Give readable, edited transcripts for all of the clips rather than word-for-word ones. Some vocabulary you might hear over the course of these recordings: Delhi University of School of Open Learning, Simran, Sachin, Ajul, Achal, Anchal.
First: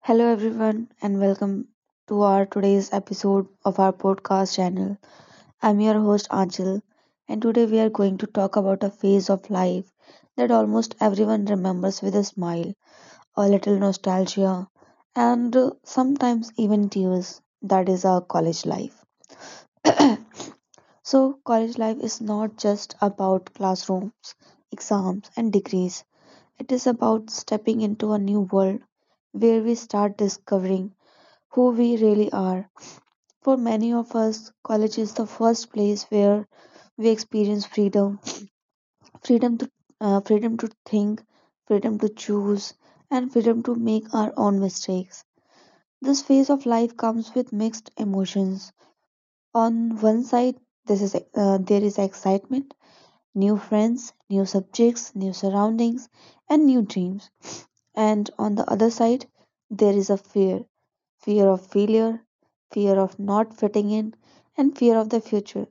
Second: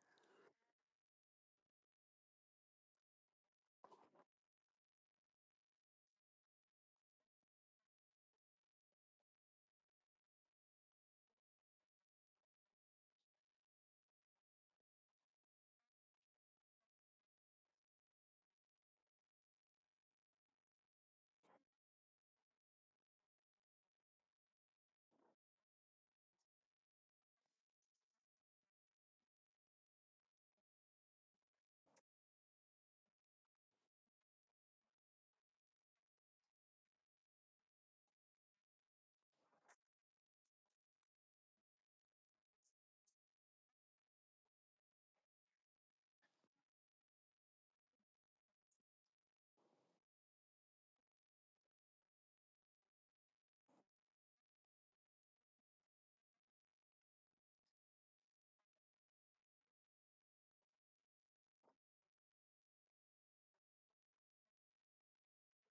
Hello, everyone, and welcome to our today's episode of our podcast channel. I'm your host, Anchal, and today we are going to talk about a phase of life that almost everyone remembers with a smile, a little nostalgia, and sometimes even tears. That is our college life. So, college life is not just about classrooms, exams, and degrees. It is about stepping into a new world where we start discovering who we really are. For many of us, college is the first place where we experience freedom, freedom to freedom to think, freedom to choose, and freedom to make our own mistakes. This phase of life comes with mixed emotions. On one side, this is there is excitement, new friends, new subjects, new surroundings, and new dreams. And on the other side, there is a fear, fear of failure, fear of not fitting in, and fear of the future.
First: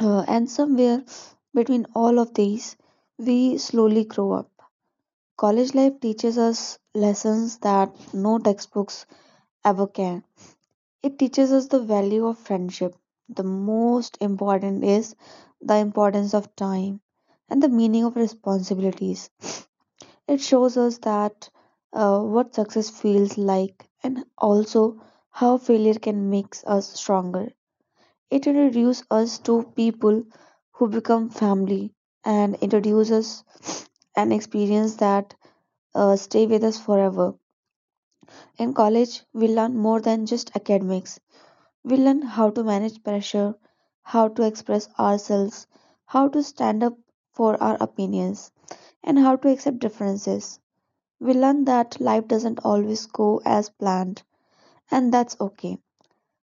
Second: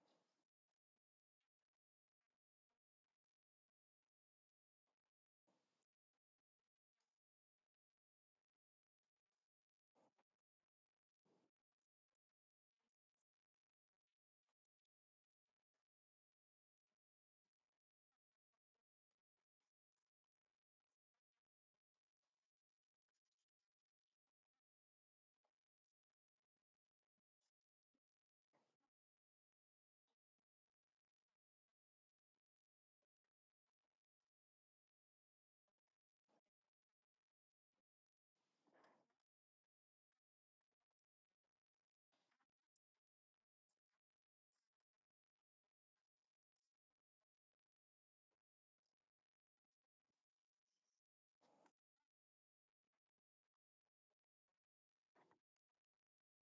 And somewhere between all of these, we slowly grow up. College life teaches us lessons that no textbooks ever can. It teaches us the value of friendship. The most important is the importance of time and the meaning of responsibilities. It shows us that what success feels like, and also how failure can make us stronger. It introduces us to people who become family, and introduces an experience that stay with us forever. In college, we learn more than just academics. We learn how to manage pressure, how to express ourselves, how to stand up for our opinions, and how to accept differences. We learn that life doesn't always go as planned, and that's okay.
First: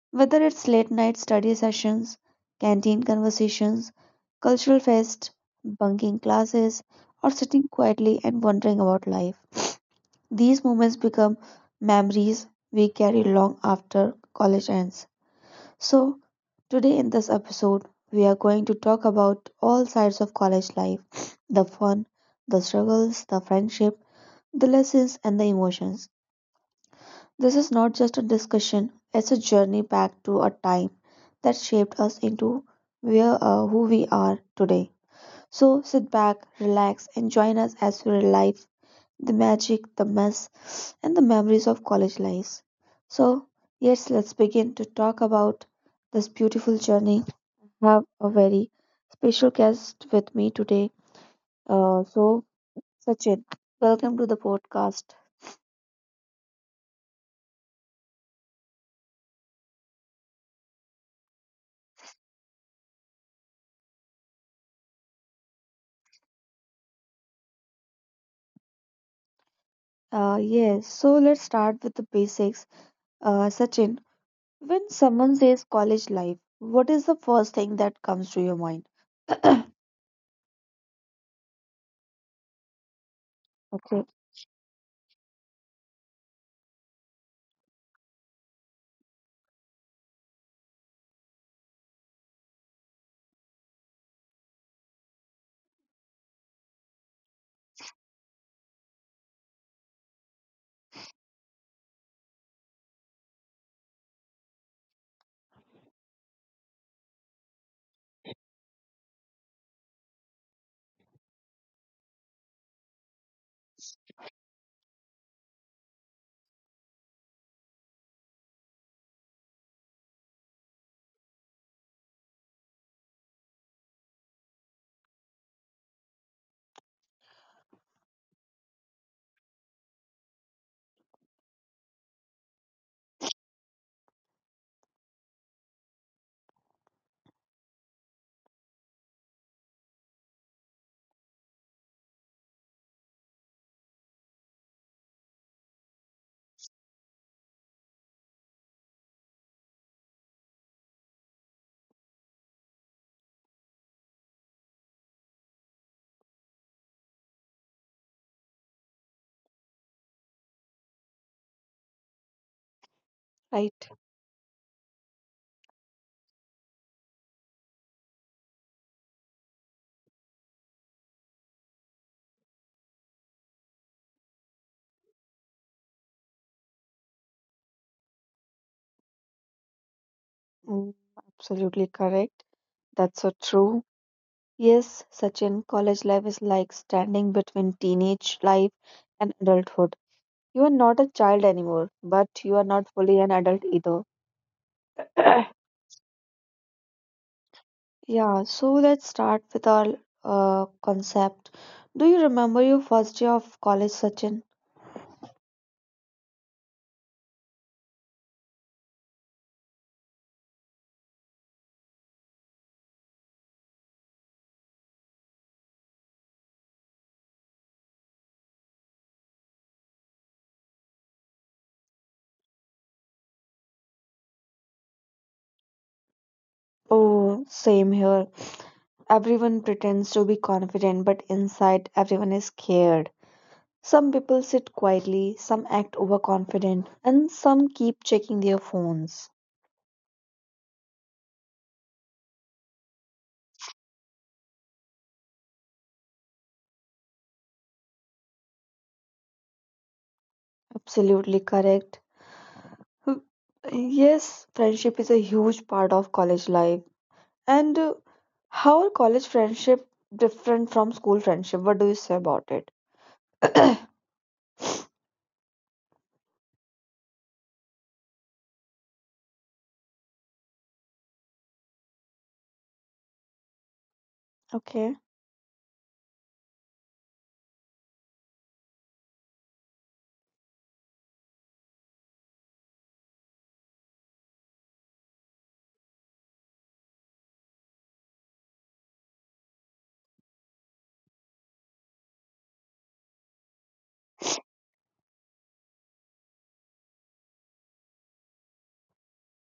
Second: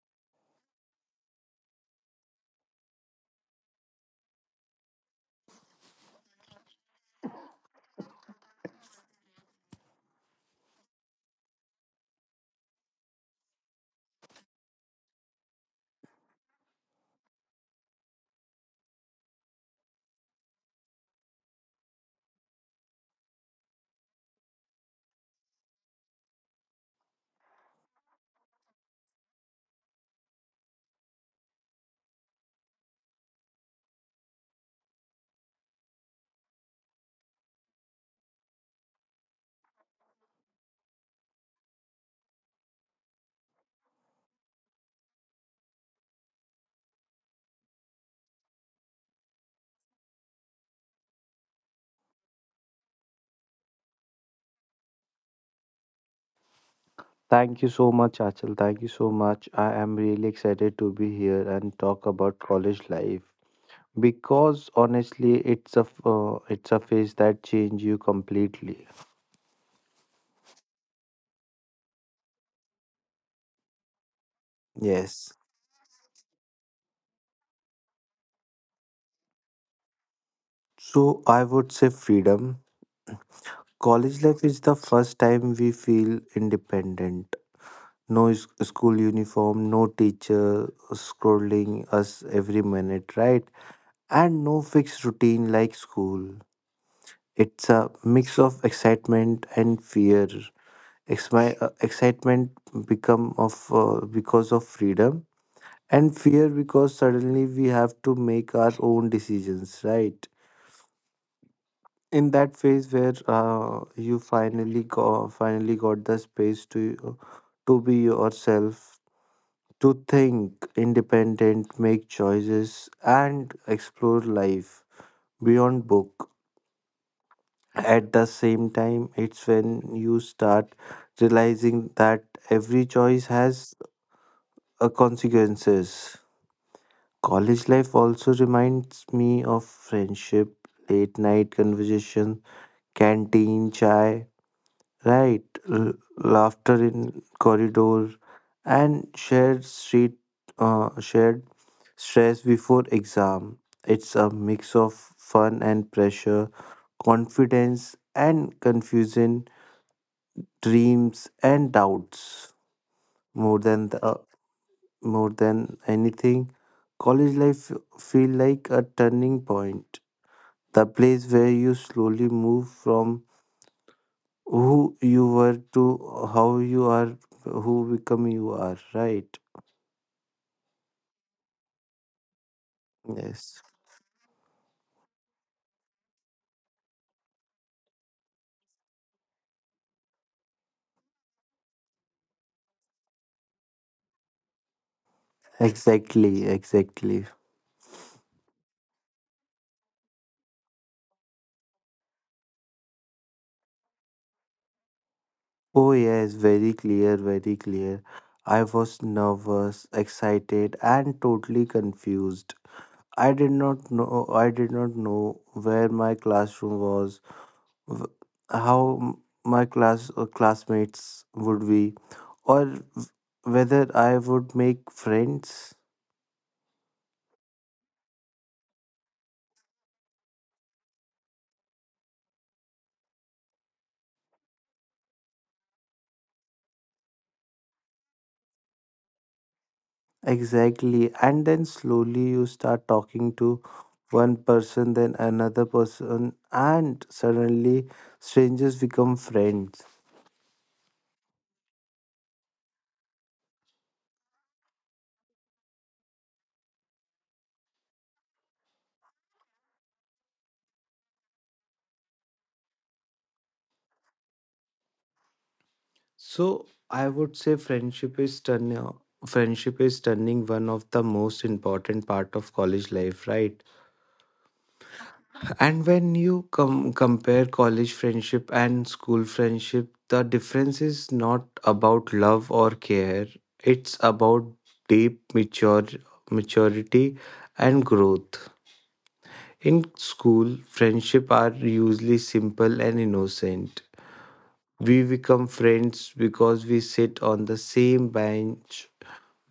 Whether it's late night study sessions, canteen conversations, cultural fest, bunking classes, or sitting quietly and wondering about life, these moments become memories we carry long after college ends. So, today in this episode, we are going to talk about all sides of college life, the fun, the struggles, the friendship, the lessons, and the emotions. This is not just a discussion, it's a journey back to a time that shaped us into who we are today. So, sit back, relax, and join us as we relive the magic, the mess, and the memories of college lives. So, yes, let's begin to talk about this beautiful journey. Have a very special guest with me today. Uh, so, Sachin, welcome to the podcast. Thank you so much, Achal. Thank you so much. I am really excited to be here and talk about college life because honestly, it's a phase that change you completely. Yes, so let's start with the basics. Sachin, when Yes. someone says college life, what is the first thing that comes to your mind? So I would say freedom. Okay. College life is the first time we feel independent. No is- School uniform, no teacher scrolling us every minute, right? And no fixed routine like school. It's a mix of excitement and fear. Ex- my excitement become of because of freedom, and fear because suddenly we have to make our own decisions, right? In that phase where finally got the space to be yourself, to think independent, make choices, and explore life beyond book. At the same time, it's when you start realizing that every choice has consequences. College life also reminds me of friendship, late night conversation, canteen chai, right? Laughter in corridor, and shared stress before exam. It's a mix of fun and pressure, confidence and confusion, dreams and doubts. More Right. than the More than anything, college life feel like a turning point, the place where you slowly move from who you were to how you are, who become you are, right? Mm, absolutely correct. That's so Yes. true. Yes, Sachin, college life is like standing between teenage life and adulthood. You are not a child anymore, but you are not fully an adult either. Exactly, exactly. Yeah, so let's start with our concept. Do you remember your first year of college, Sachin? Oh, yes, very clear, very clear. I was nervous, excited, and totally confused. I did not know where my classroom was, w- how m- my class or classmates would be, or w- whether I would make friends. Oh, same here. Everyone pretends to be confident, but inside everyone is scared. Some people sit quietly, some act overconfident, and some keep checking their phones. Exactly, and then slowly you start talking to one person, then another person, and suddenly strangers become friends. Absolutely correct. Hmm. Yes, friendship is a huge part of college life. And how are college friendship different from school friendship? What do you say about it? So I would say friendship is turning one of the most important part of college life, right? Okay. And when you compare college friendship and school friendship, the difference is not about love or care. It's about deep mature- maturity and growth. In school, friendship are usually simple and innocent. We become friends because we sit on the same bench,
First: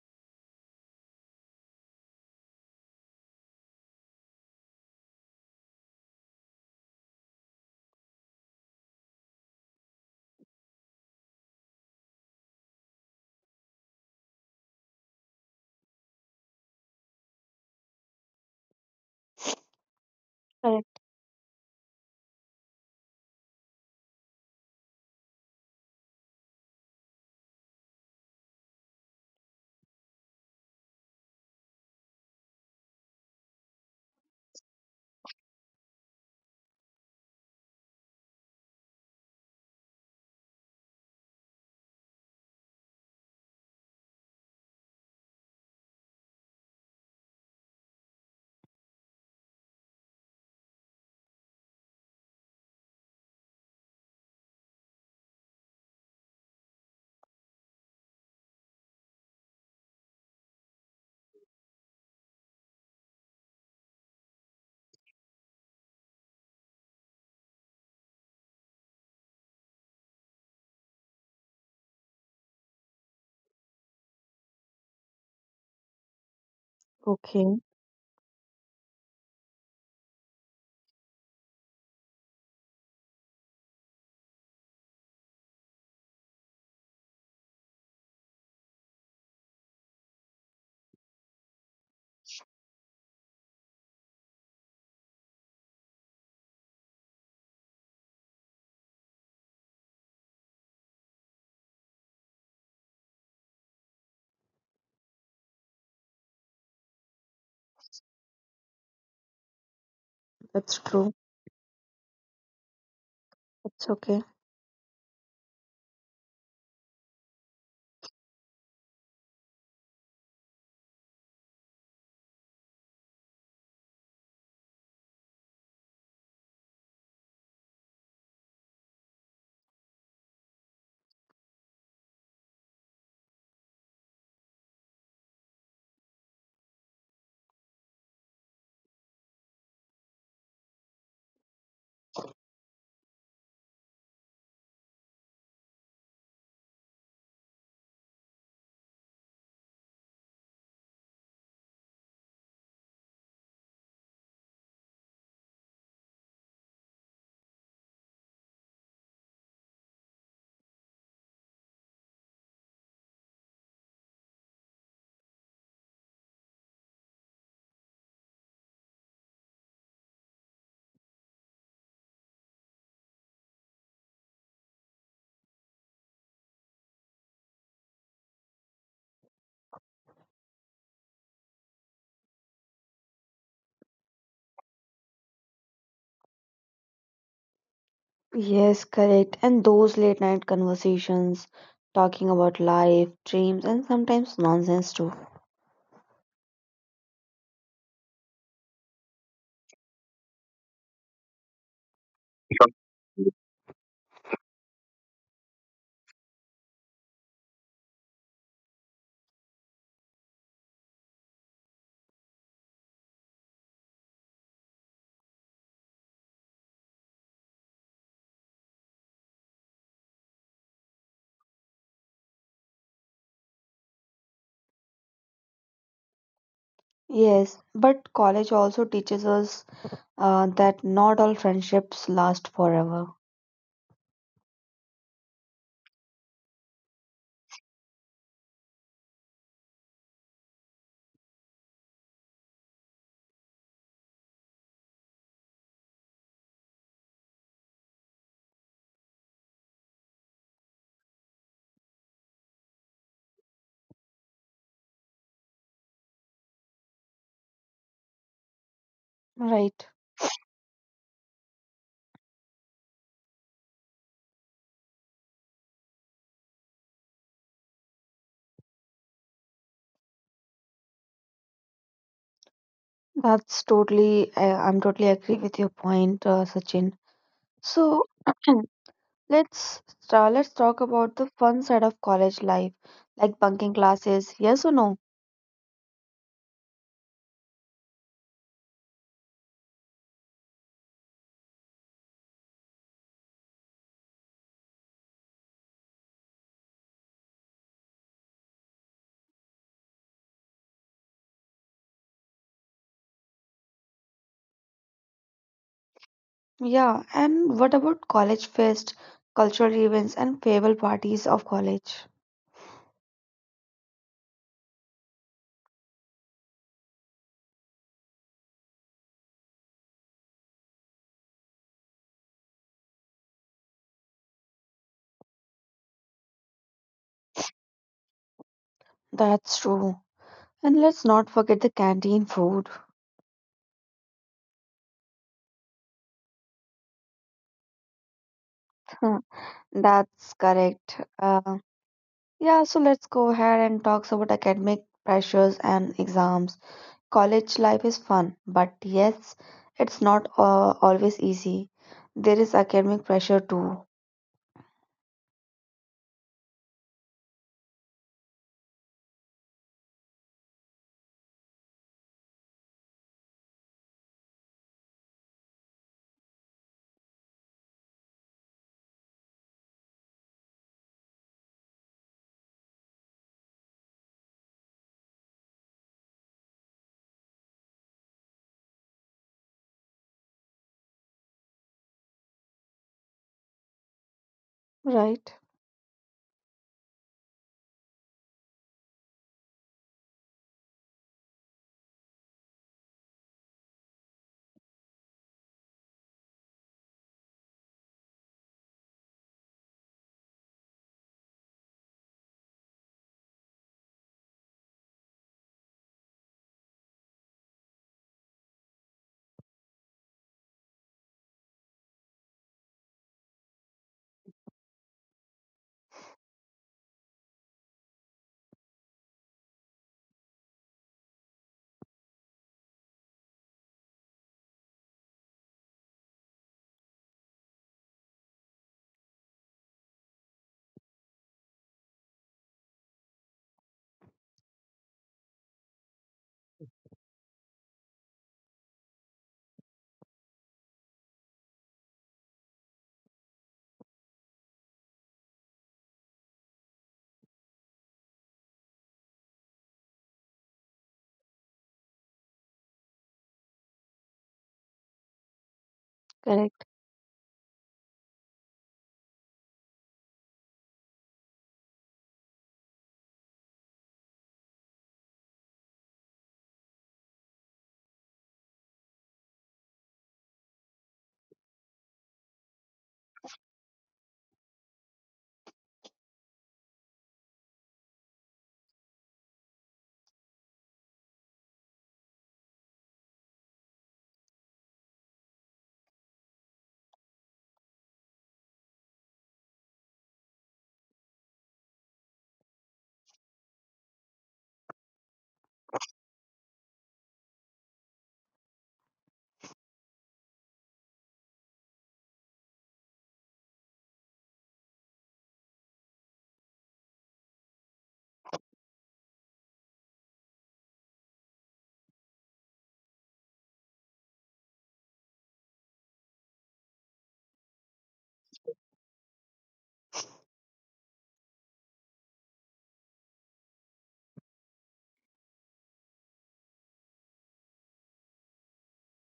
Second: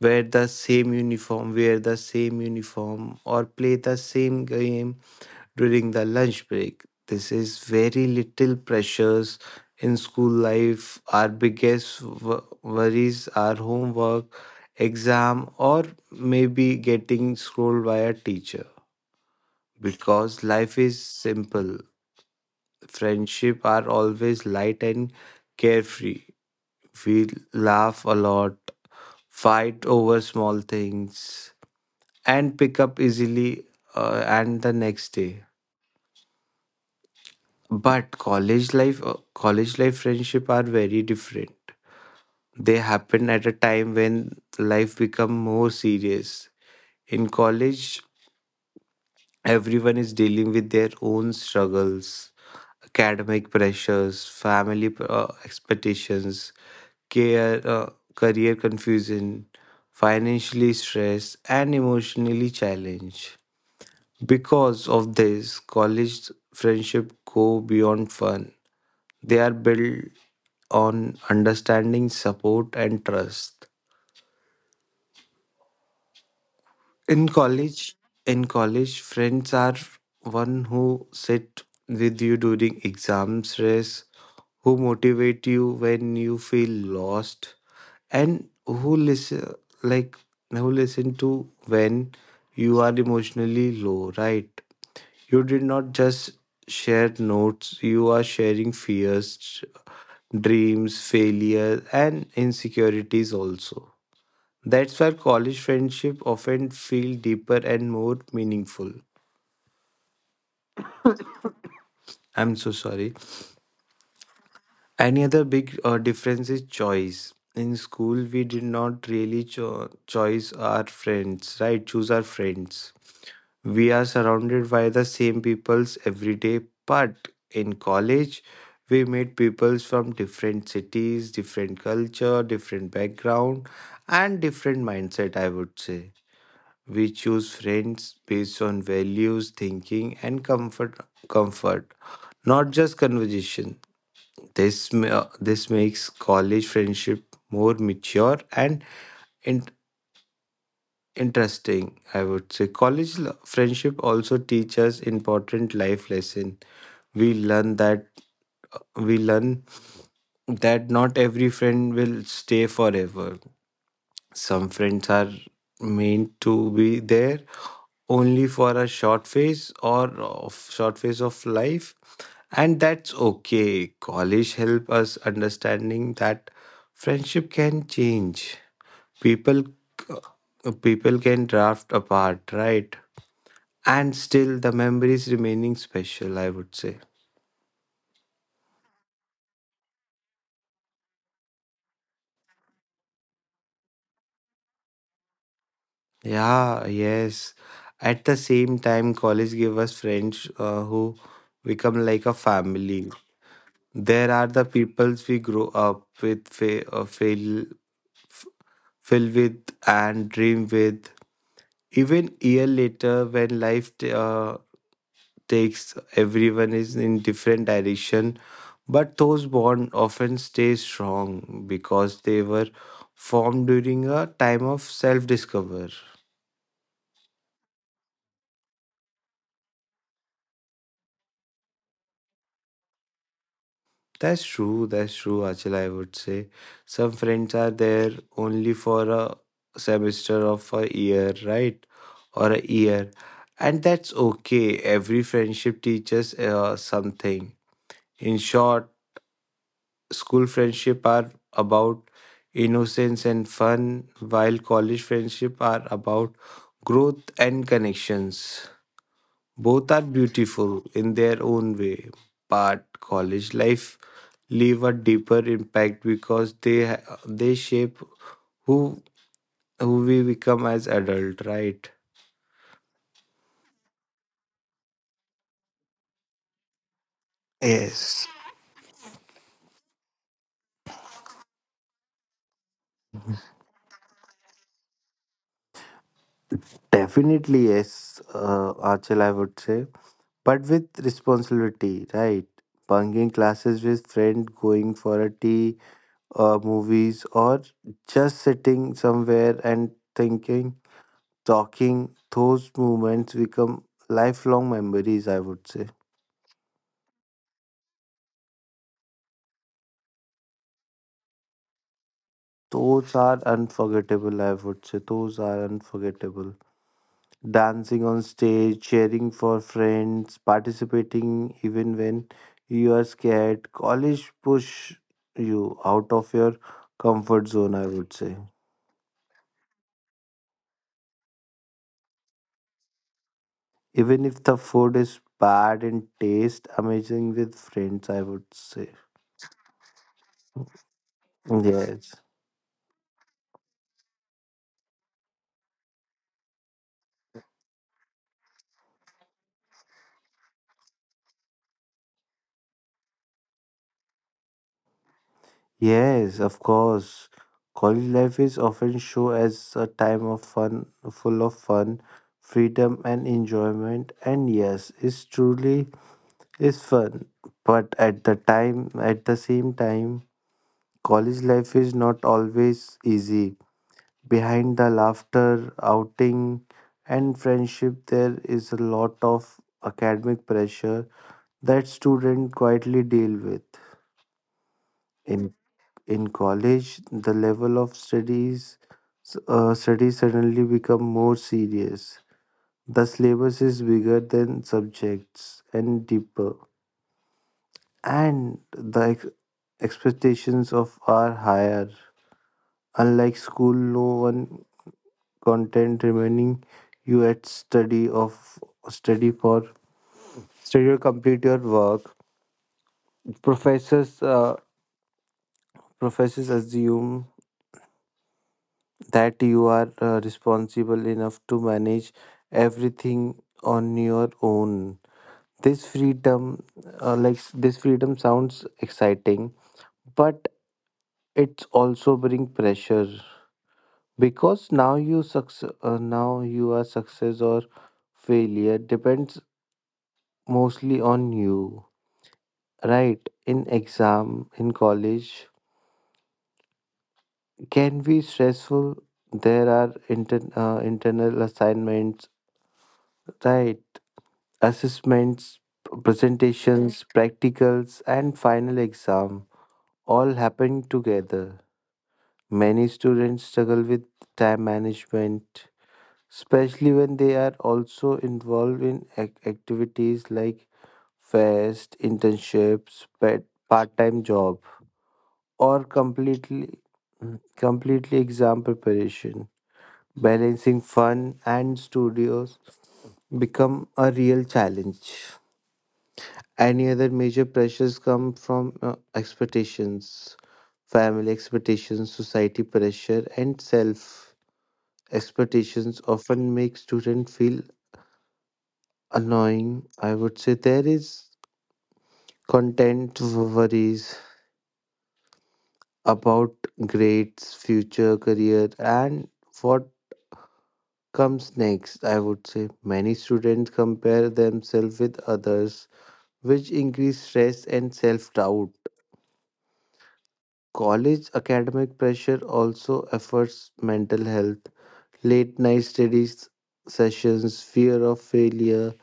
wear the same uniform, or play the same game during the lunch break. This is very little pressures in school life. Our biggest worries are homework, exam, or maybe getting scolded by a teacher. Because life Correct. is simple, friendship are always light and carefree. We laugh a lot, fight over small things, and pick up easily and the next day. But college life friendship are very different. They happen at a time when life become more serious. In college, everyone is dealing with their own struggles, academic pressures, family expectations, career confusion, financially stressed, and emotionally challenged. Because of this, college friendship go beyond fun. They are built on understanding, support, and trust. in Okay, college in college, friends are one who sit with you during exam stress, who motivate you when you feel lost, and who listen like, who listen to when you are emotionally low, right? You did not just share notes, you are sharing fears, dreams, failure, and insecurities also. That's why college friendship often feel deeper and more meaningful. that's true. I'm so sorry. That's okay. Any other big difference is choice. In school, we did not really choose our friends, right? Choose our friends. We are surrounded by the same peoples every day, but in college, we meet peoples from different cities, different culture, different background, and different mindset. I would say we choose friends based on values, thinking, and comfort. Comfort, not just conversation. This makes college friendship more mature and in- interesting. I would say friendship also teaches important life lesson. We learn that we learn that not every friend will stay forever. Some friends are meant to be there only for a short phase, or of short phase of life, and that's okay. College help us understanding that friendship can change, people people can draft apart, right? And still the memories remaining special, I would say. Yes, correct. And those late night conversations, talking about life, dreams, and sometimes nonsense too. Yeah, yes. At the same time, college give us friends who become like a family. There are the peoples we grow up with, fail, fill with, and dream with. Even year later, when life takes everyone is in different direction, but those bonds often stay strong because they were formed during a time of self discover. Yes, but college also teaches us that not all friendships last forever. That's true, that's true, Achal, I would say. Some friends are there only for a semester of a year, right? Or a year, and that's okay. Every friendship teaches something. In short, school friendship are about innocence and fun, while college friendship are about growth and connections. Right. Both are beautiful in their own way, but college life leave a deeper impact because they shape who who we become as adult, right? I'm totally agree with your point, Sachin. So, Yes. let's let's talk about the fun side of college life, like bunking classes. Yes or no? Definitely yes, Achal, I would say, but with responsibility, right? Bunking classes with friends, going for a tea or movies, or just sitting somewhere and thinking, talking, those moments become lifelong memories, I would say. Yeah, and what about college fest, cultural events, and farewell parties of college? Those are unforgettable, I would say. Those are unforgettable. Dancing on stage, cheering for friends, participating even when you are scared. College push you out of your comfort zone, I would say. That's true. And let's not forget the canteen food. Even if the food is bad in taste, amazing with friends, I would say. Huh. That's correct. Yes. Yeah, so let's go ahead and talk about academic pressures and exams. College life is fun, but yes, it's not always easy. There is academic pressure too, Yes, of course. College life is often shown as a time of fun, full of fun, freedom, and enjoyment. And yes, it's truly is fun, but at the same time, college life is not always easy. Behind the laughter, outing, and friendship, there is a lot of academic pressure that students quietly deal with. right? In in college, the level of studies suddenly become more serious. The syllabus is bigger than subjects and deeper, and the expectations of are higher. Unlike school, no one content remaining you at study of study for study or complete your work. Professors uh, Professors assume that you are responsible enough to manage everything on your own. This freedom, like this freedom, sounds exciting, but it's also bring pressure because now you are success or failure depends mostly on you, right? In exam in college can be stressful. There are internal assignments, right? Assessments, Correct, presentations, practicals, and final exam all happen together. Many students struggle with time management, especially when they are also involved in activities like fest, internships, pet, part-time job, or completely exam preparation. Balancing fun and studios become a real challenge. Any other major pressures come from expectations, family expectations, society pressure, and self expectations often make students feel annoying. I would say there is content worries about grades, future career, and what comes next. I would say many students compare themselves with others, which increase stress and self doubt. College academic pressure also affects mental health. Late night studies sessions, fear of failure,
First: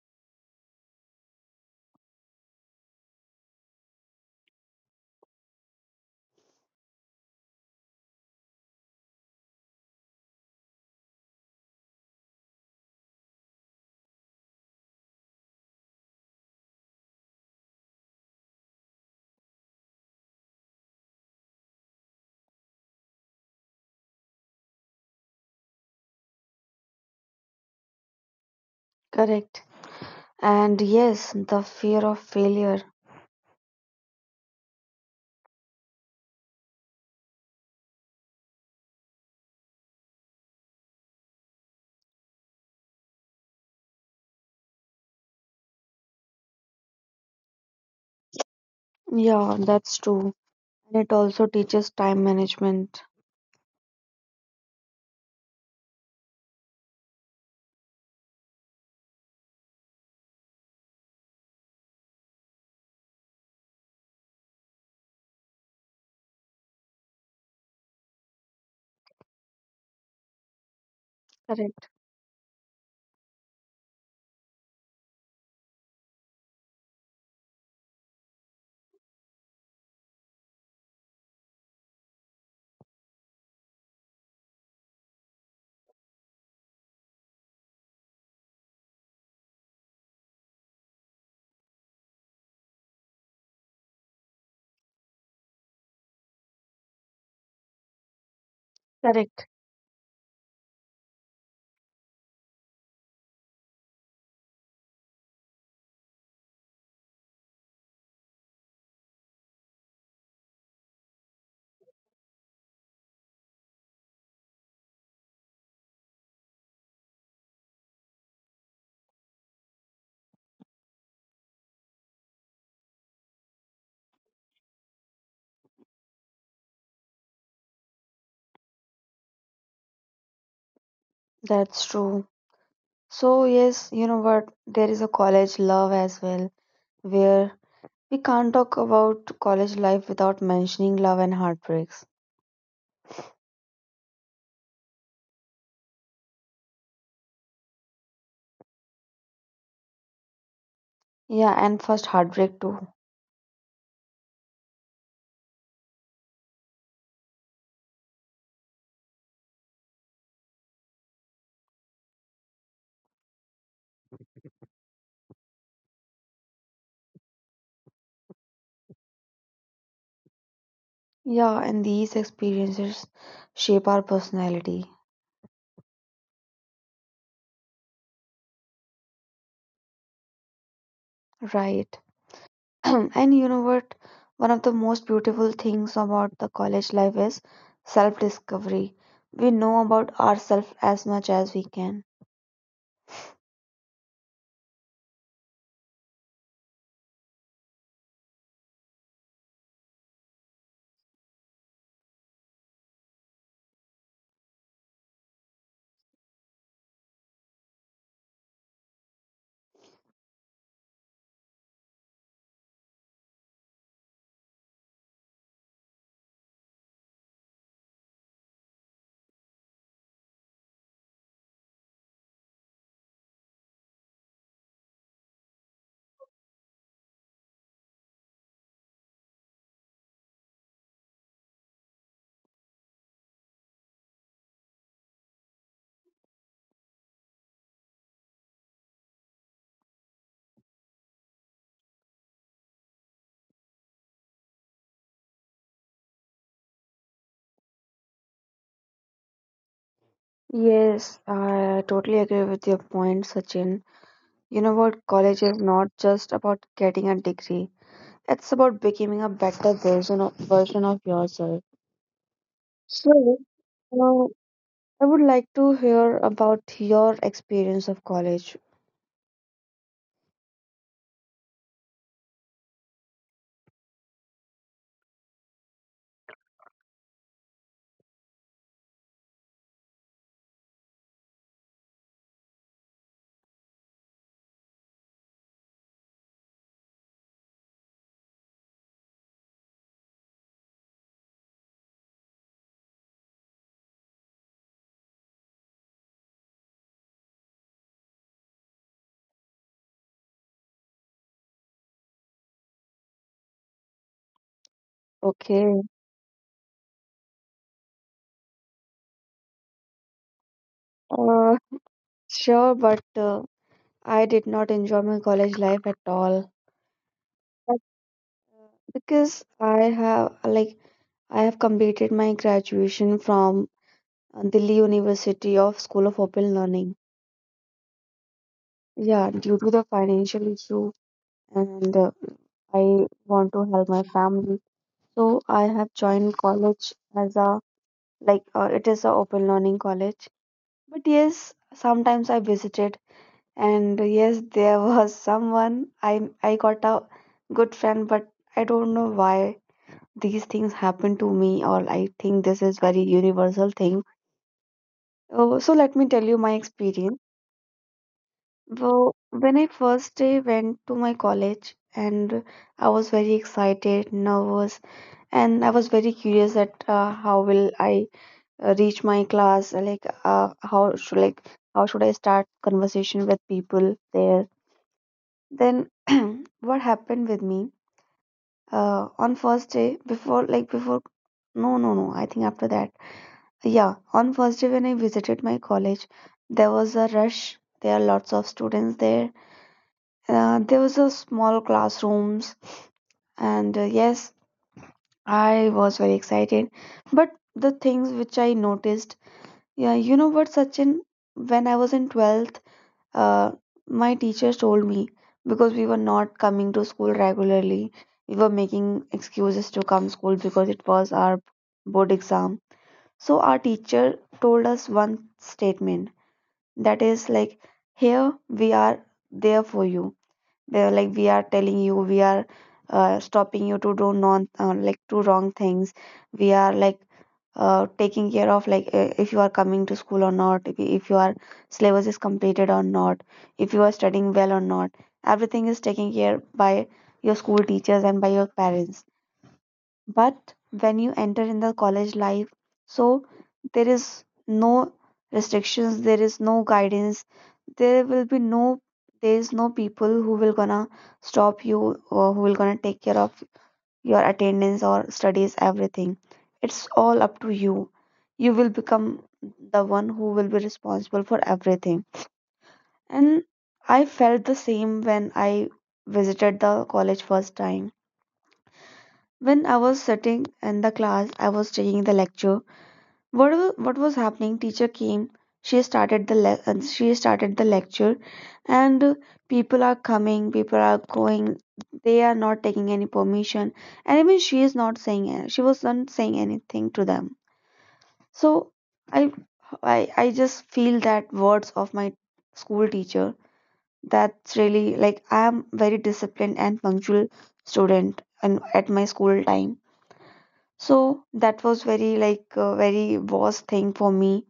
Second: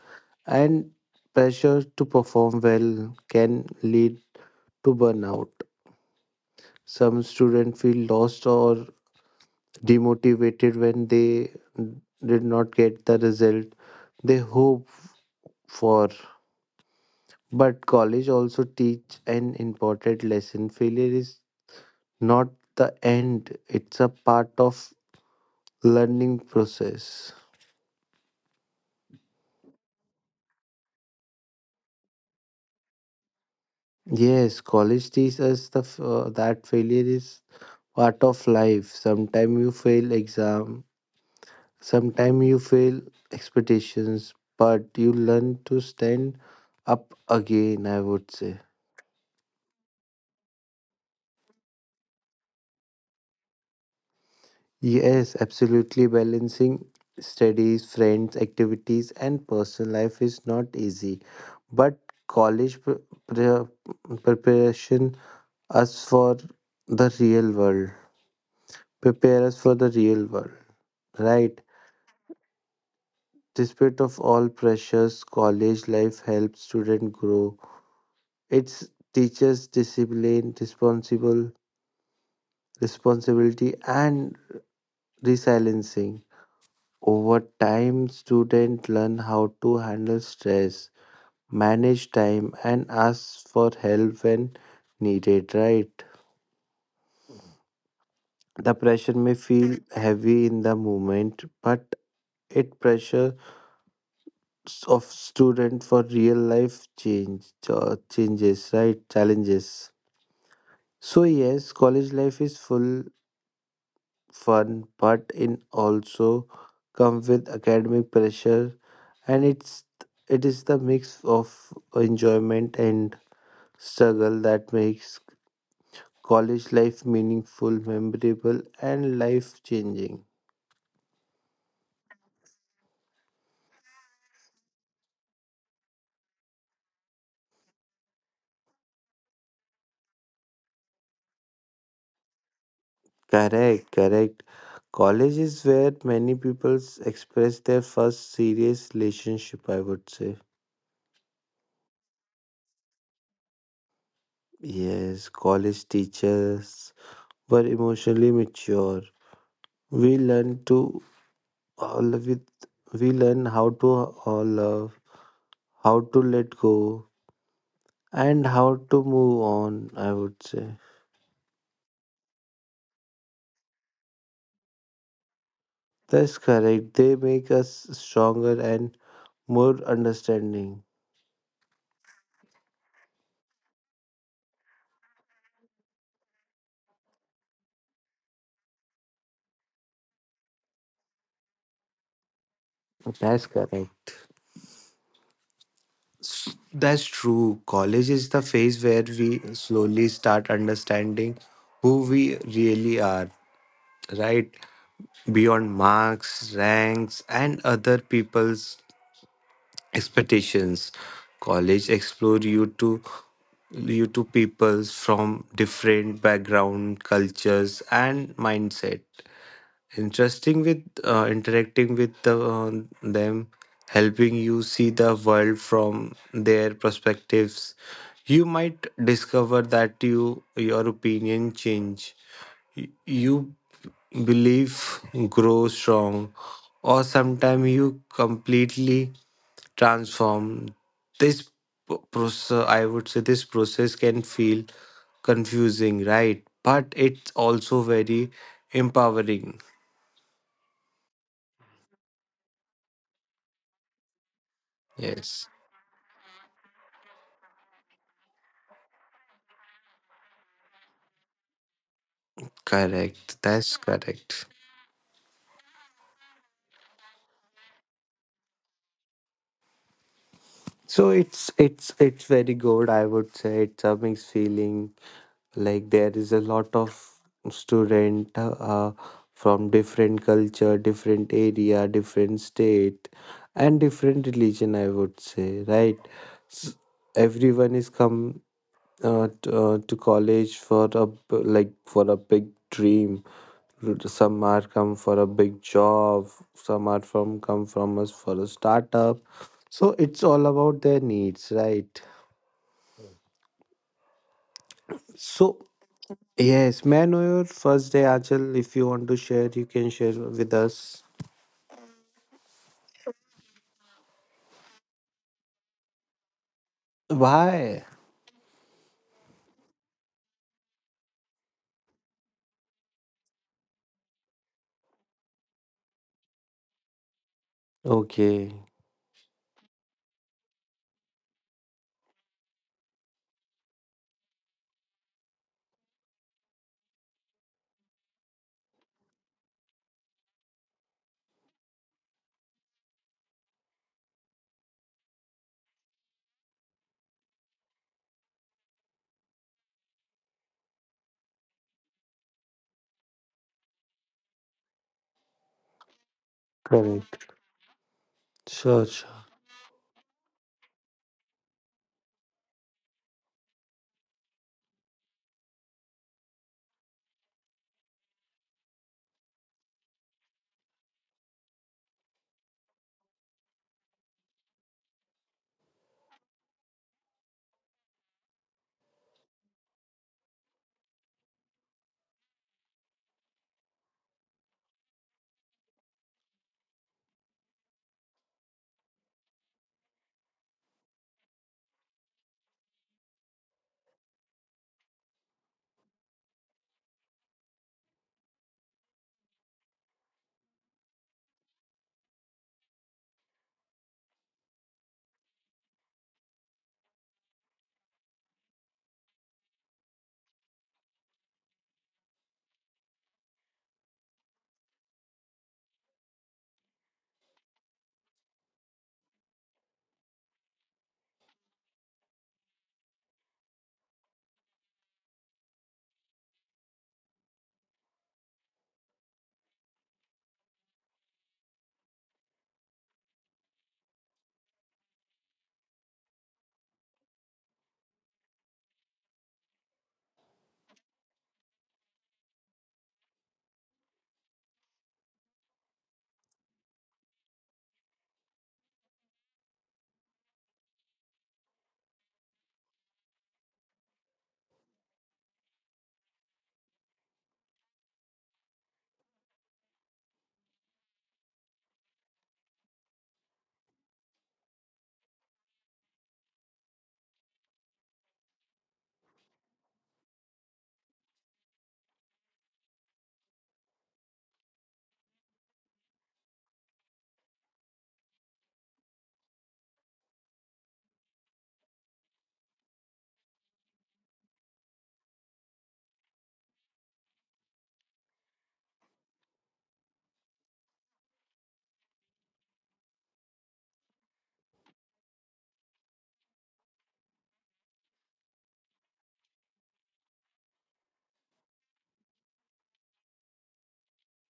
and pressure to perform well can lead to burnout. Some students feel lost or demotivated when they did not get the result they hope for, but college also teach an important lesson, failure is not the end, it's a part of learning process. correct. And yes, the fear of failure. Yes, college teaches us that failure is part of life. Sometimes you fail exam, sometimes you fail expectations, but you learn to stand up again, I would say. Yeah, that's true. And it also teaches time management. Yes, absolutely. Balancing studies, friends, activities, and personal life is not easy. But college preparation us for the real world, prepare us for the real world, right? Correct, Despite of all pressures, college life helps students grow. It teaches discipline, responsible responsibility, and resiliency. Over time, students learn how to handle stress, manage time, and ask for help when needed. Right? The pressure may correct. feel heavy in the moment, but it pressure of student for real life changes, right? Challenges. So yes, college life is full fun, but it also comes with academic pressure, and it is the mix of enjoyment and struggle that makes college life meaningful, memorable, and life changing. That's true. So, yes, you know what? There is a college love as well, where we can't talk about college life without mentioning love and heartbreaks. Correct, correct. College is where many people express their first serious relationship, I would say. Yeah, and first heartbreak too. Yes, college teachers were emotionally mature. We learned to uh, with we learn how to love, how to let go, and how to move on, I would say. Yeah, and these experiences shape our personality, That's correct. They make us stronger and more understanding. right? And you know what? One of the most beautiful things about the college life is self-discovery. We know about ourselves as much as we can. That's correct. That's true. College is the phase where we slowly start understanding who we really are, right? Beyond marks, ranks, and other people's expectations, college explore you to peoples from different background, cultures, and mindset. Interesting with Interacting with them, helping you see the world from their perspectives. You might discover that your opinion change. You believe grow strong, or sometimes you completely transform. this process, I would say, this process can feel confusing, right? But it's also very empowering. Yes, I totally agree with your point, Sachin. You know what? College Yes, is not just about getting a degree. It's about becoming a better version of yourself. So, correct, that's uh, I correct. would like to hear about your experience of college. So it's very good, I would say. It's a mixed feeling. Like there is a lot of student from different culture, different area, different state, and different religion, I would say, right? S- Everyone is come to college for like for a big dream. Some are come for a big job, some are from come from us for a startup. So it's all about their needs, right? So Okay. yes, may I know your first day, Achal? If you want to share, you can share with us. Uh, sure, but I did not enjoy my college life at all. But, Why? uh, because I have like I have completed my graduation from Delhi University of School of Open Learning. Okay, Yeah, due to the financial issue, and I want to help my family. So I have joined college as a it is a open learning college. But yes, sometimes I visited, and yes, there was someone I got a good friend, but I don't know why these things happen to me, or I think this is very universal thing. Oh, so let me tell you my experience. correct. Sure, Well, sure. when I first day went to my college, and I was very excited, nervous, and I was very curious that how will I reach my class, how should how should I start conversation with people there. Then what happened with me on first day, before no, I think after that. Yeah, on first day when I visited my college there was a rush. There are lots of students there. There was a small classrooms, and yes, I was very excited. But the things which I noticed, yeah, you know what, Sachin, when I was in 12th, uh, my teachers told me, because we were not coming to school regularly, we were making excuses to come school because it was our board exam. So our teacher told us one statement, that is like, here we are there for you. They were like, we are telling you, we are stopping you to do non like to wrong things. We are like taking care of like if you are coming to school or not, if, if your syllabus is completed or not, if you are studying well or not. Everything is taken care by your school teachers and by your parents. But when you enter in the college life, so there is no restrictions, there is no guidance, there will be no there is no people who will gonna stop you, or who will gonna take care of your attendance or studies. Everything, it's all up to you. You will become the one who will be responsible for everything. And I felt the same when I visited the college first time. When I was sitting in the class, I was taking the lecture. What was happening? Teacher came. She started she started the lecture, and people are coming, people are going. They are not taking any permission, and even she is not saying. She was not saying anything to them. So I I I just feel that words of my school teacher. That's really like I am very disciplined and punctual student, and at my school time, so that was very like a very worst thing for me,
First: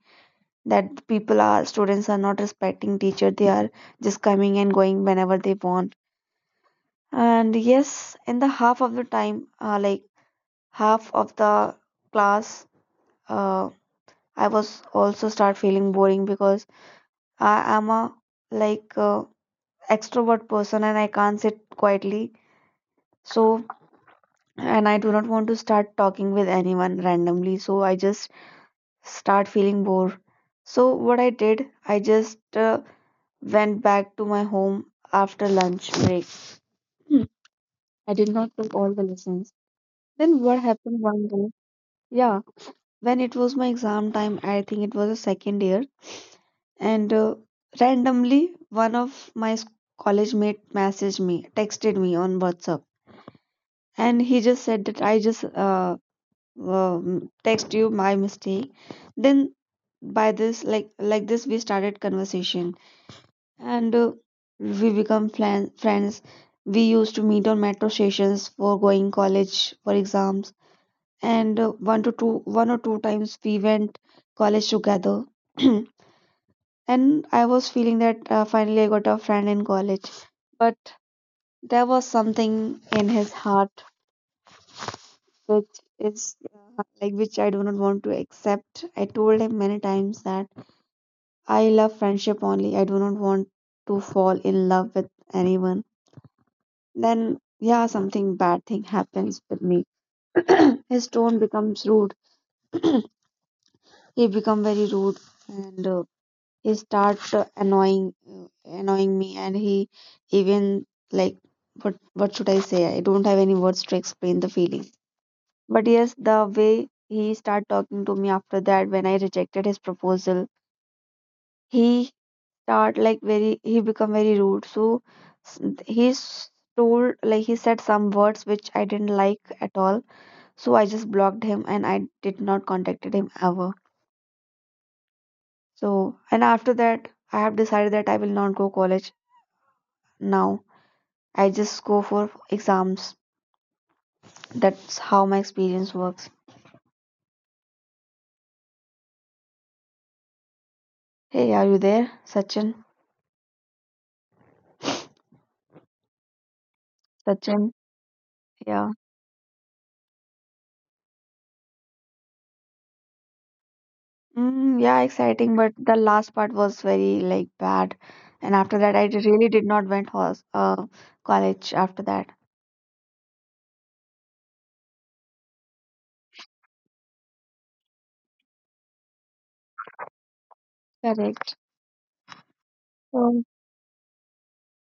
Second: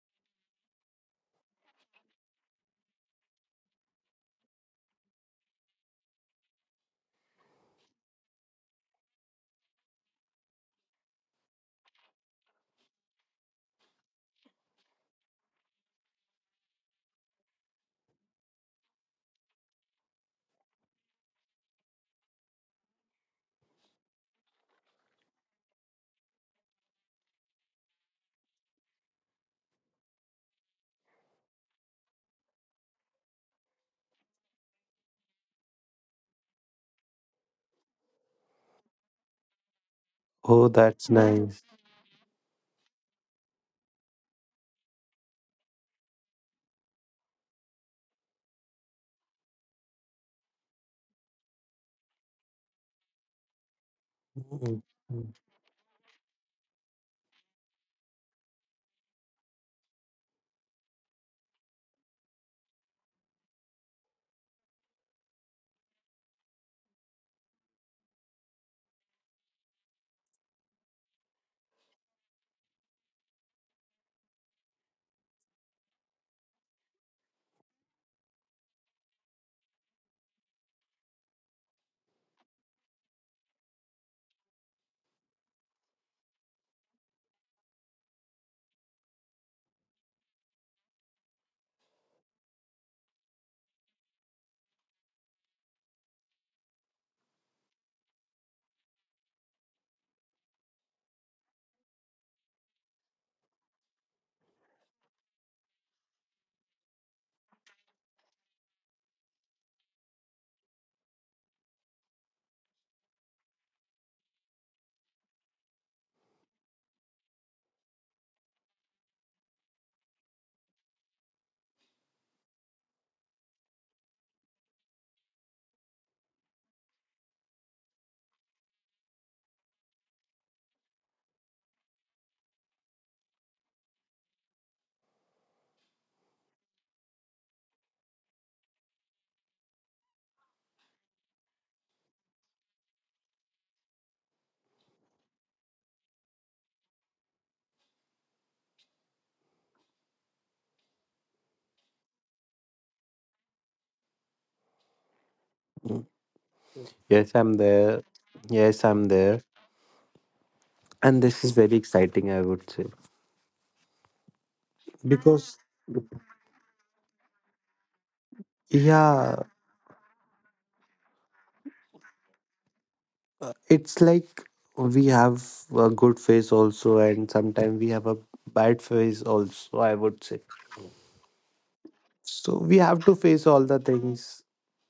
that people are, students are not respecting teacher. They are just coming and going whenever they want. And yes, in the half of the time, half of the class, uh, I was also start feeling boring, because I am a like uh, extrovert person, and I can't sit quietly. So, and I do not want to start talking with anyone randomly. So I just start feeling bored. So, what I did, I just went back to my home after lunch break. Hmm, I did not took all the lessons. Then, what Oh, happened that's one day? nice. Yeah, when it was my exam time, I think it was the second year, and randomly one of my college mate messaged me, texted me on WhatsApp, and he just Mm, said that I mm, just uh, um text you my mistake. Then, by this like this we started conversation, and we become friends. We used to meet on metro stations for going college for exams, and one or two times we went college together. And I was feeling that finally I got a friend in college, but there was something in his heart which is which I do not want to accept. I told him many times that I love friendship only. I do not want to fall in love with anyone. Then yeah, something bad thing happens with me. His tone becomes rude. He become very rude, and he start annoying annoying me, and he even like, what should I say, I don't have any words to explain the feeling. But yes, the way he start talking to me after that when I rejected his proposal, he start like very, he become very rude. So, s- he s- told like, he said some words which I didn't like at all. So I just blocked him, and I did not contacted him ever. So, and after that I have decided that I will not go college now. I just go for exams. That's how my experience works. Hey, are you there, Sachin? mm. Yes, I'm Sachin, there. Yes, yeah. I'm there. And this is very exciting, I would say. Mm, yeah, exciting, Because, but the last part was very like bad. And after that I yeah, really did not went hos college after that. It's like we have a good phase also, and sometimes we have a bad phase also, I would say. Correct. So we have to So. face all the things.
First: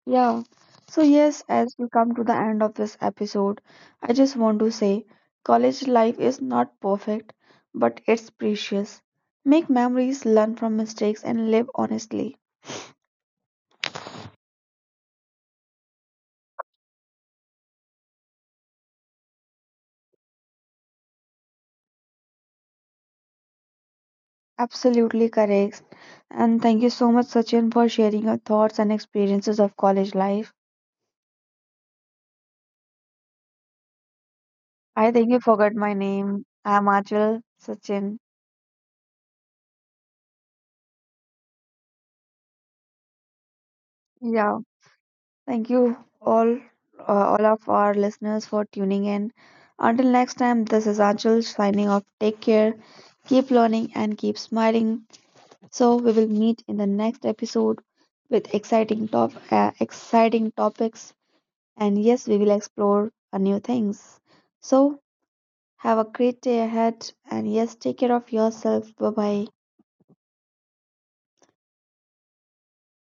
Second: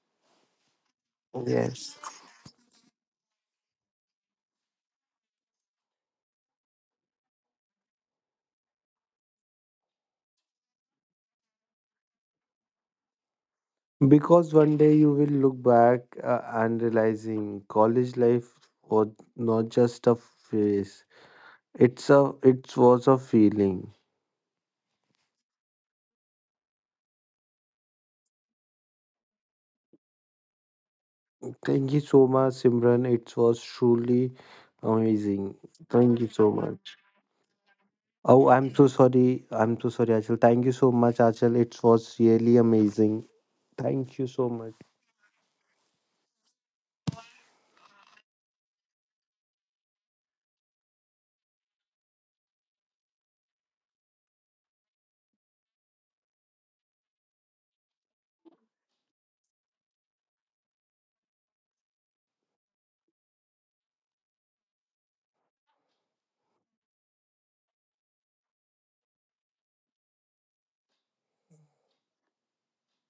Yeah. So, yes, as we Yes. come to the end of this episode, I just want to say college life is not perfect, but it's precious. Make memories, learn from mistakes, and live honestly. Because one day you will look back and realizing college life was not just a phase. It was a feeling. Absolutely correct. And thank you so much, Sachin, for sharing your thoughts and experiences of college life. Thank you so much, Simran. It was truly I think you amazing. forgot my Thank you name. so I'm much. Achal Sachin. Oh, I'm so sorry. I'm so sorry, Achal. Thank you so much, Achal. It was really amazing. Thank you so Yeah. much. Thank you all, uh, all of our listeners for tuning in. Until next time, this is Ajul signing off. Take care, keep learning, and keep smiling. So we will meet in the next episode with exciting topics, and yes, we will explore new things. So have a great day ahead, and yes, take care of yourself. Bye bye.